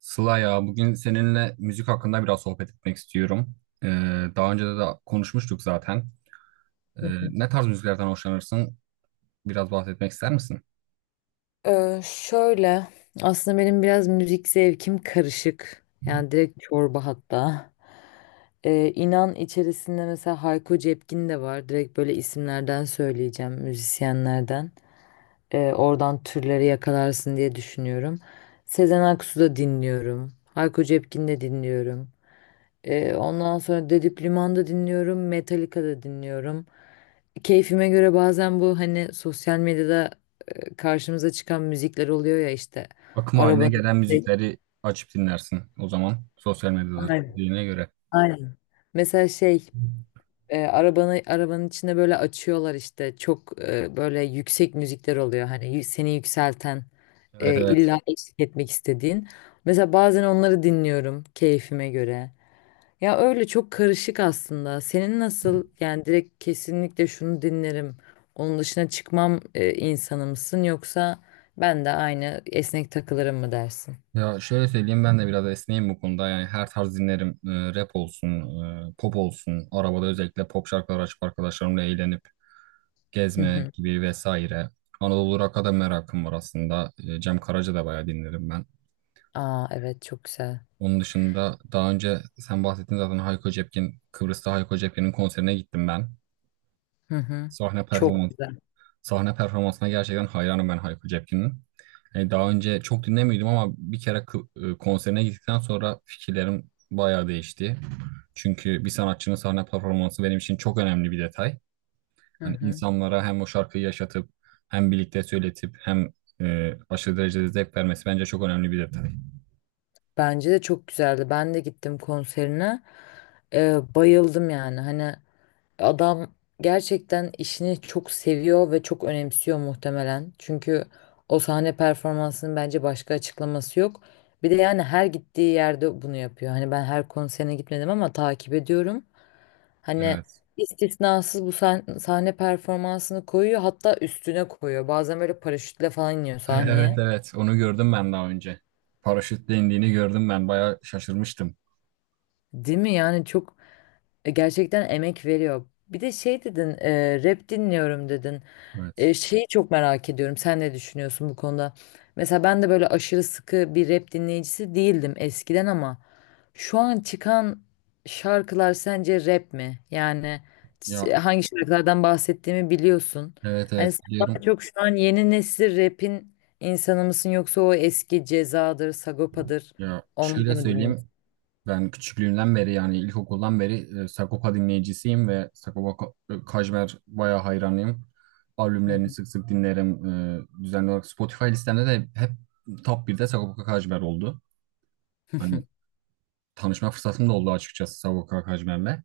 Sıla ya bugün seninle müzik hakkında biraz sohbet etmek istiyorum. Ee, Daha önce de konuşmuştuk zaten. Ee, Hı hı. Ne tarz müziklerden hoşlanırsın? Biraz bahsetmek ister misin? Şöyle aslında benim biraz müzik zevkim karışık. Yani direkt çorba hatta. İnan içerisinde mesela Hayko Cepkin de var. Direkt böyle isimlerden söyleyeceğim müzisyenlerden. Oradan türleri yakalarsın diye düşünüyorum. Sezen Aksu da dinliyorum. Hayko Cepkin de dinliyorum. Ondan sonra Dedip Liman'da dinliyorum. Metallica da dinliyorum. Keyfime göre bazen bu hani sosyal medyada, karşımıza çıkan müzikler oluyor ya işte, Akım haline arabanın. gelen müzikleri açıp dinlersin o zaman sosyal medyada Aynen. dediğine göre. Aynen. Mesela şey, arabanın içinde böyle açıyorlar işte, çok böyle yüksek müzikler oluyor, hani seni yükselten, Evet, evet. illa, evet, eşlik etmek istediğin. Mesela bazen onları dinliyorum keyfime göre. Ya öyle çok karışık aslında. Senin nasıl, yani direkt kesinlikle şunu dinlerim, onun dışına çıkmam insanı mısın, yoksa ben de aynı esnek takılırım mı dersin? Ya şöyle söyleyeyim, ben de biraz esneyim bu konuda. Yani her tarz dinlerim. Rap olsun, pop olsun. Arabada özellikle pop şarkılar açıp arkadaşlarımla eğlenip Hı gezme hı. gibi vesaire. Anadolu Rock'a da merakım var aslında. Cem Karaca da bayağı dinlerim ben. Aa evet, çok güzel. Onun dışında daha önce sen bahsettin zaten Hayko Cepkin, Kıbrıs'ta Hayko Cepkin'in konserine gittim ben. Hı hı. Sahne Çok performans, güzel. sahne performansına gerçekten hayranım ben Hayko Cepkin'in. Yani daha önce çok dinlemiyordum ama bir kere konserine gittikten sonra fikirlerim bayağı değişti. Çünkü bir sanatçının sahne performansı benim için çok önemli bir detay. Hı Hani hı. insanlara hem o şarkıyı yaşatıp hem birlikte söyletip hem aşırı derecede zevk vermesi bence çok önemli bir detay. Bence de çok güzeldi. Ben de gittim konserine. Bayıldım yani. Hani adam gerçekten işini çok seviyor ve çok önemsiyor muhtemelen. Çünkü o sahne performansının bence başka açıklaması yok. Bir de yani her gittiği yerde bunu yapıyor. Hani ben her konserine gitmedim ama takip ediyorum. Hani Evet. istisnasız bu sahne, sahne performansını koyuyor, hatta üstüne koyuyor. Bazen böyle paraşütle falan iniyor Evet, sahneye. evet, onu gördüm ben daha önce. Paraşütle indiğini gördüm, ben bayağı şaşırmıştım. Değil mi? Yani gerçekten emek veriyor. Bir de şey dedin, rap dinliyorum dedin. Evet. Şeyi çok merak ediyorum. Sen ne düşünüyorsun bu konuda? Mesela ben de böyle aşırı sıkı bir rap dinleyicisi değildim eskiden, ama şu an çıkan şarkılar sence rap mi? Yani Ya hangi şarkılardan bahsettiğimi biliyorsun. evet, Hani evet, sen daha biliyorum. çok şu an yeni nesil rap'in insanı mısın, yoksa o eski Ceza'dır, Sagopa'dır, Ya onları şöyle mı söyleyeyim, dinliyorsun? ben küçüklüğümden beri, yani ilkokuldan beri Sagopa dinleyicisiyim ve Sagopa Kajmer bayağı hayranıyım. Hı Albümlerini hı. sık sık dinlerim. Düzenli olarak Spotify listemde de hep top birde Sagopa Kajmer oldu. Hani tanışma fırsatım da oldu açıkçası Sagopa Kajmer'le.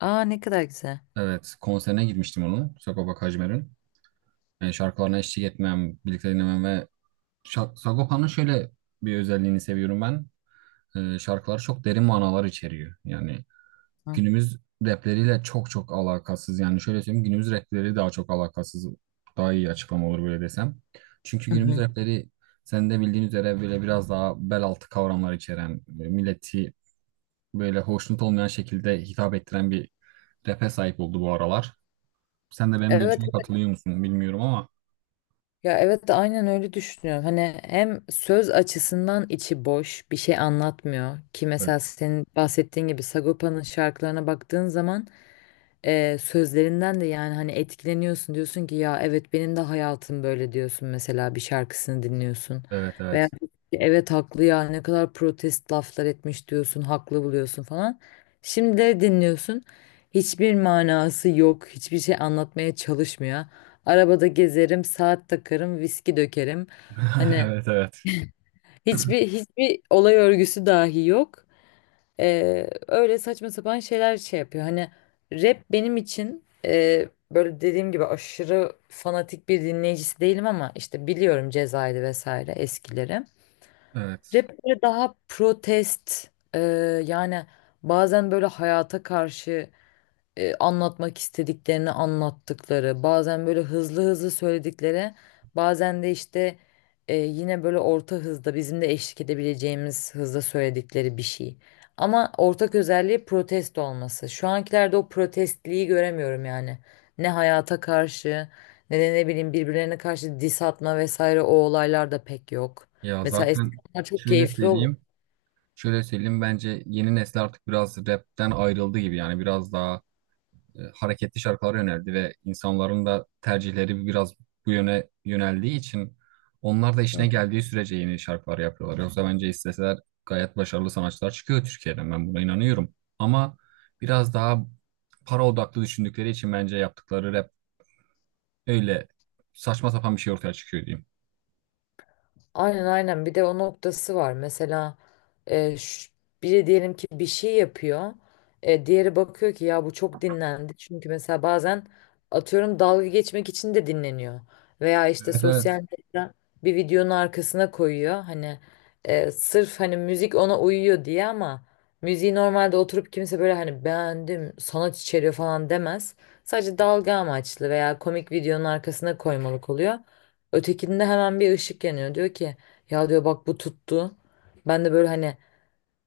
Aa ne kadar güzel. Evet, konserine gitmiştim onun, Sagopa Kajmer'in. Yani şarkılarına eşlik etmem, birlikte dinlemem ve Sagopa'nın şöyle bir özelliğini seviyorum ben. Şarkıları çok derin manalar içeriyor. Yani günümüz rapleriyle çok çok alakasız. Yani şöyle söyleyeyim, günümüz rapleri daha çok alakasız. Daha iyi açıklama olur böyle desem. Çünkü Hı günümüz hı. rapleri, sen de bildiğin üzere, böyle biraz daha bel altı kavramlar içeren, milleti böyle hoşnut olmayan şekilde hitap ettiren bir rap'e sahip oldu bu aralar. Sen de benim Evet, görüşüme evet. katılıyor musun bilmiyorum ama Ya evet de aynen öyle düşünüyorum. Hani hem söz açısından içi boş, bir şey anlatmıyor ki. Mesela evet, senin bahsettiğin gibi Sagopa'nın şarkılarına baktığın zaman, sözlerinden de, yani hani etkileniyorsun, diyorsun ki ya evet benim de hayatım böyle, diyorsun mesela bir şarkısını dinliyorsun. evet, Veya evet. evet, haklı ya, ne kadar protest laflar etmiş diyorsun, haklı buluyorsun falan. Şimdi de dinliyorsun, hiçbir manası yok, hiçbir şey anlatmaya çalışmıyor. Arabada gezerim, saat takarım, viski dökerim. Hani Evet, evet. hiçbir olay örgüsü dahi yok. Öyle saçma sapan şeyler şey yapıyor. Hani rap benim için, böyle dediğim gibi aşırı fanatik bir dinleyicisi değilim, ama işte biliyorum Ceza'ydı vesaire eskileri. Evet. Rap böyle daha protest, e, yani bazen böyle hayata karşı, anlatmak istediklerini anlattıkları, bazen böyle hızlı hızlı söyledikleri, bazen de işte, yine böyle orta hızda bizim de eşlik edebileceğimiz hızda söyledikleri bir şey. Ama ortak özelliği protesto olması. Şu ankilerde o protestliği göremiyorum yani. Ne hayata karşı ne de, ne bileyim, birbirlerine karşı diss atma vesaire o olaylar da pek yok. Ya Mesela eskiden zaten bunlar çok şöyle keyifli olur. söyleyeyim. Şöyle söyleyeyim, bence yeni nesil artık biraz rapten ayrıldı gibi, yani biraz daha hareketli şarkılar yöneldi ve insanların da tercihleri biraz bu yöne yöneldiği için onlar da işine geldiği sürece yeni şarkılar yapıyorlar. Yoksa bence isteseler gayet başarılı sanatçılar çıkıyor Türkiye'den, ben buna inanıyorum. Ama biraz daha para odaklı düşündükleri için bence yaptıkları rap öyle saçma sapan bir şey ortaya çıkıyor diyeyim. Aynen, aynen, bir de o noktası var. Mesela e, ş- biri diyelim ki bir şey yapıyor. E, diğeri bakıyor ki ya bu çok dinlendi. Çünkü mesela bazen atıyorum dalga geçmek için de dinleniyor. Veya işte Evet, sosyal evet. medya bir videonun arkasına koyuyor. Hani sırf hani müzik ona uyuyor diye, ama müziği normalde oturup kimse böyle hani beğendim, sanat içeriyor falan demez. Sadece dalga amaçlı veya komik videonun arkasına koymalık oluyor. Ötekinde hemen bir ışık yanıyor. Diyor ki ya, diyor, bak bu tuttu. Ben de böyle, hani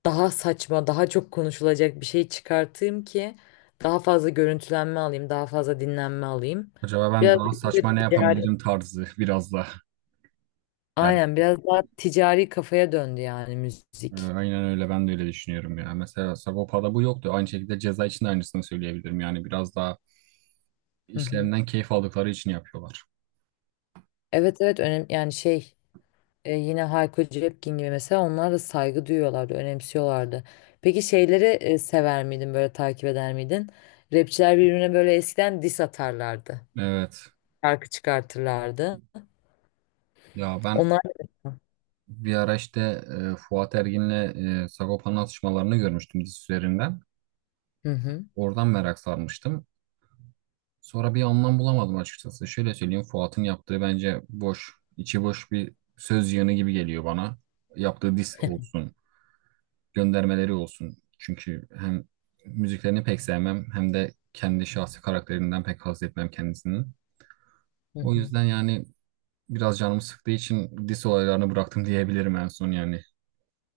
daha saçma, daha çok konuşulacak bir şey çıkartayım ki daha fazla görüntülenme alayım, daha fazla dinlenme alayım. Acaba ben Biraz daha saçma da ne ticari. yapabilirim tarzı biraz da Aynen, belki. biraz daha ticari kafaya döndü yani müzik. Aynen öyle, ben de öyle düşünüyorum ya. Mesela Sagopa'da bu yoktu. Aynı şekilde ceza için de aynısını söyleyebilirim. Yani biraz daha Hı hı. işlerinden keyif aldıkları için yapıyorlar. Evet, evet, önemli yani şey. Yine Hayko Cepkin gibi, mesela onlar da saygı duyuyorlardı, önemsiyorlardı. Peki şeyleri sever miydin, böyle takip eder miydin? Rapçiler birbirine böyle eskiden diss atarlardı. Evet. Şarkı çıkartırlardı. Ya ben Onlar. bir ara işte Fuat Ergin'le Sagopa'nın atışmalarını görmüştüm dizi üzerinden. Hı hı. Oradan merak sarmıştım. Sonra bir anlam bulamadım açıkçası. Şöyle söyleyeyim, Fuat'ın yaptığı bence boş, içi boş bir söz yığını gibi geliyor bana. Yaptığı diss olsun, göndermeleri olsun. Çünkü hem müziklerini pek sevmem hem de kendi şahsi karakterinden pek haz etmem kendisinin. Hı O hı. yüzden yani biraz canımı sıktığı için dis olaylarını bıraktım diyebilirim en son yani.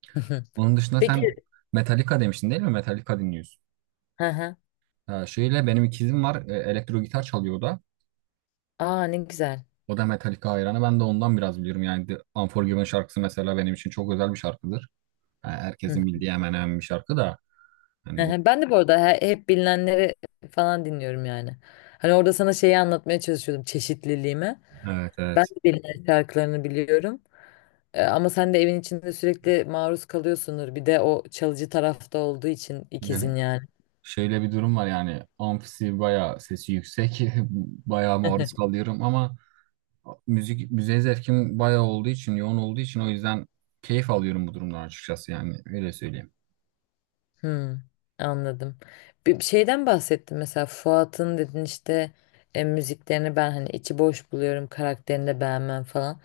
Hı hı. Onun dışında Peki. sen Metallica demiştin değil mi? Metallica dinliyorsun. Hı hı. Ha, şöyle, benim ikizim var, elektro gitar çalıyor o da. Aa ne güzel. O da Metallica hayranı. Ben de ondan biraz biliyorum. Yani The Unforgiven şarkısı mesela benim için çok özel bir şarkıdır. Ha, Hı. herkesin bildiği hemen hemen bir şarkı da. Hı Hani o- hı. Ben de bu arada hep bilinenleri falan dinliyorum yani. Hani orada sana şeyi anlatmaya çalışıyordum, çeşitliliğimi. evet, Ben evet. de bilinen şarkılarını biliyorum. E, ama sen de evin içinde sürekli maruz kalıyorsundur. Bir de o çalıcı tarafta olduğu için Yani ikizin yani. şöyle bir durum var, yani amfisi bayağı sesi yüksek, bayağı maruz kalıyorum ama müziğe zevkim bayağı olduğu için, yoğun olduğu için, o yüzden keyif alıyorum bu durumdan açıkçası, yani öyle söyleyeyim. Hmm, anladım. Bir şeyden bahsettin, mesela Fuat'ın dedin işte, müziklerini ben hani içi boş buluyorum, karakterini de beğenmem falan.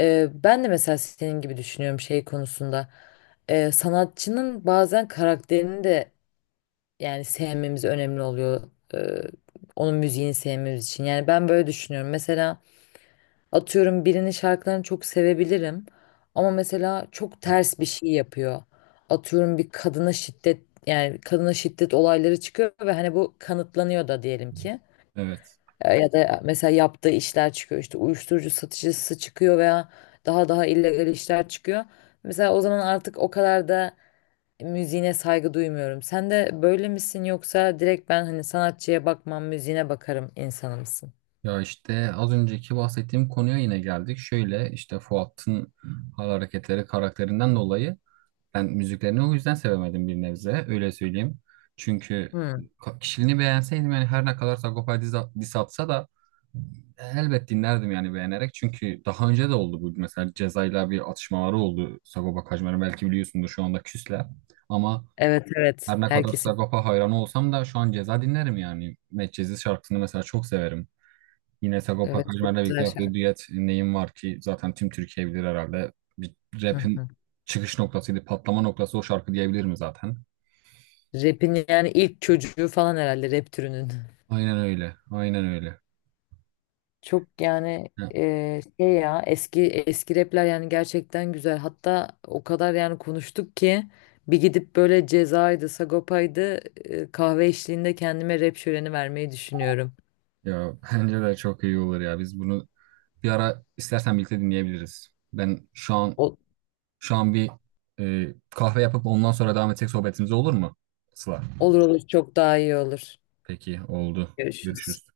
E, ben de mesela senin gibi düşünüyorum şey konusunda. E, sanatçının bazen karakterini de yani sevmemiz önemli oluyor. E, onun müziğini sevmemiz için. Yani ben böyle düşünüyorum. Mesela atıyorum birinin şarkılarını çok sevebilirim, ama mesela çok ters bir şey yapıyor. Atıyorum bir kadına şiddet, yani kadına şiddet olayları çıkıyor ve hani bu kanıtlanıyor da diyelim ki. Evet. Ya da mesela yaptığı işler çıkıyor, işte uyuşturucu satıcısı çıkıyor veya daha illegal işler çıkıyor. Mesela o zaman artık o kadar da müziğine saygı duymuyorum. Sen de böyle misin, yoksa direkt ben hani sanatçıya bakmam, müziğine bakarım insanı mısın? Ya işte az önceki bahsettiğim konuya yine geldik. Şöyle işte Fuat'ın hal hareketleri karakterinden dolayı ben müziklerini o yüzden sevemedim bir nebze. Öyle söyleyeyim. Çünkü Hmm. Kişiliğini beğenseydim, yani her ne kadar Sagopa diss atsa da elbet dinlerdim yani beğenerek. Çünkü daha önce de oldu bu. Mesela Ceza'yla bir atışmaları oldu Sagopa Kajmer'in, belki biliyorsundur, şu anda küsler. Ama Evet, evet, her ne kadar herkesin. Sagopa hayranı olsam da şu an Ceza dinlerim yani. Medcezir şarkısını mesela çok severim. Yine Sagopa Evet, Kajmer'le çok birlikte güzel yaptığı şarkı. düet Neyim Var ki zaten tüm Türkiye bilir herhalde. Bir Hı hı. rap'in çıkış noktasıydı, patlama noktası o şarkı diyebilir mi zaten? Rap'in yani ilk çocuğu falan herhalde, rap türünün. Aynen öyle, aynen öyle. Çok yani, Ya, şey ya, eski eski rapler yani gerçekten güzel. Hatta o kadar yani konuştuk ki, bir gidip böyle Ceza'ydı, Sagopa'ydı, kahve eşliğinde kendime rap şöleni vermeyi düşünüyorum. ya bence de çok iyi olur ya. Biz bunu bir ara istersen birlikte dinleyebiliriz. Ben Ol- şu an bir kahve yapıp ondan sonra devam etsek sohbetimize, olur mu Sıla? olur olur, çok daha iyi olur. Peki, oldu. Görüşürüz. Görüşürüz.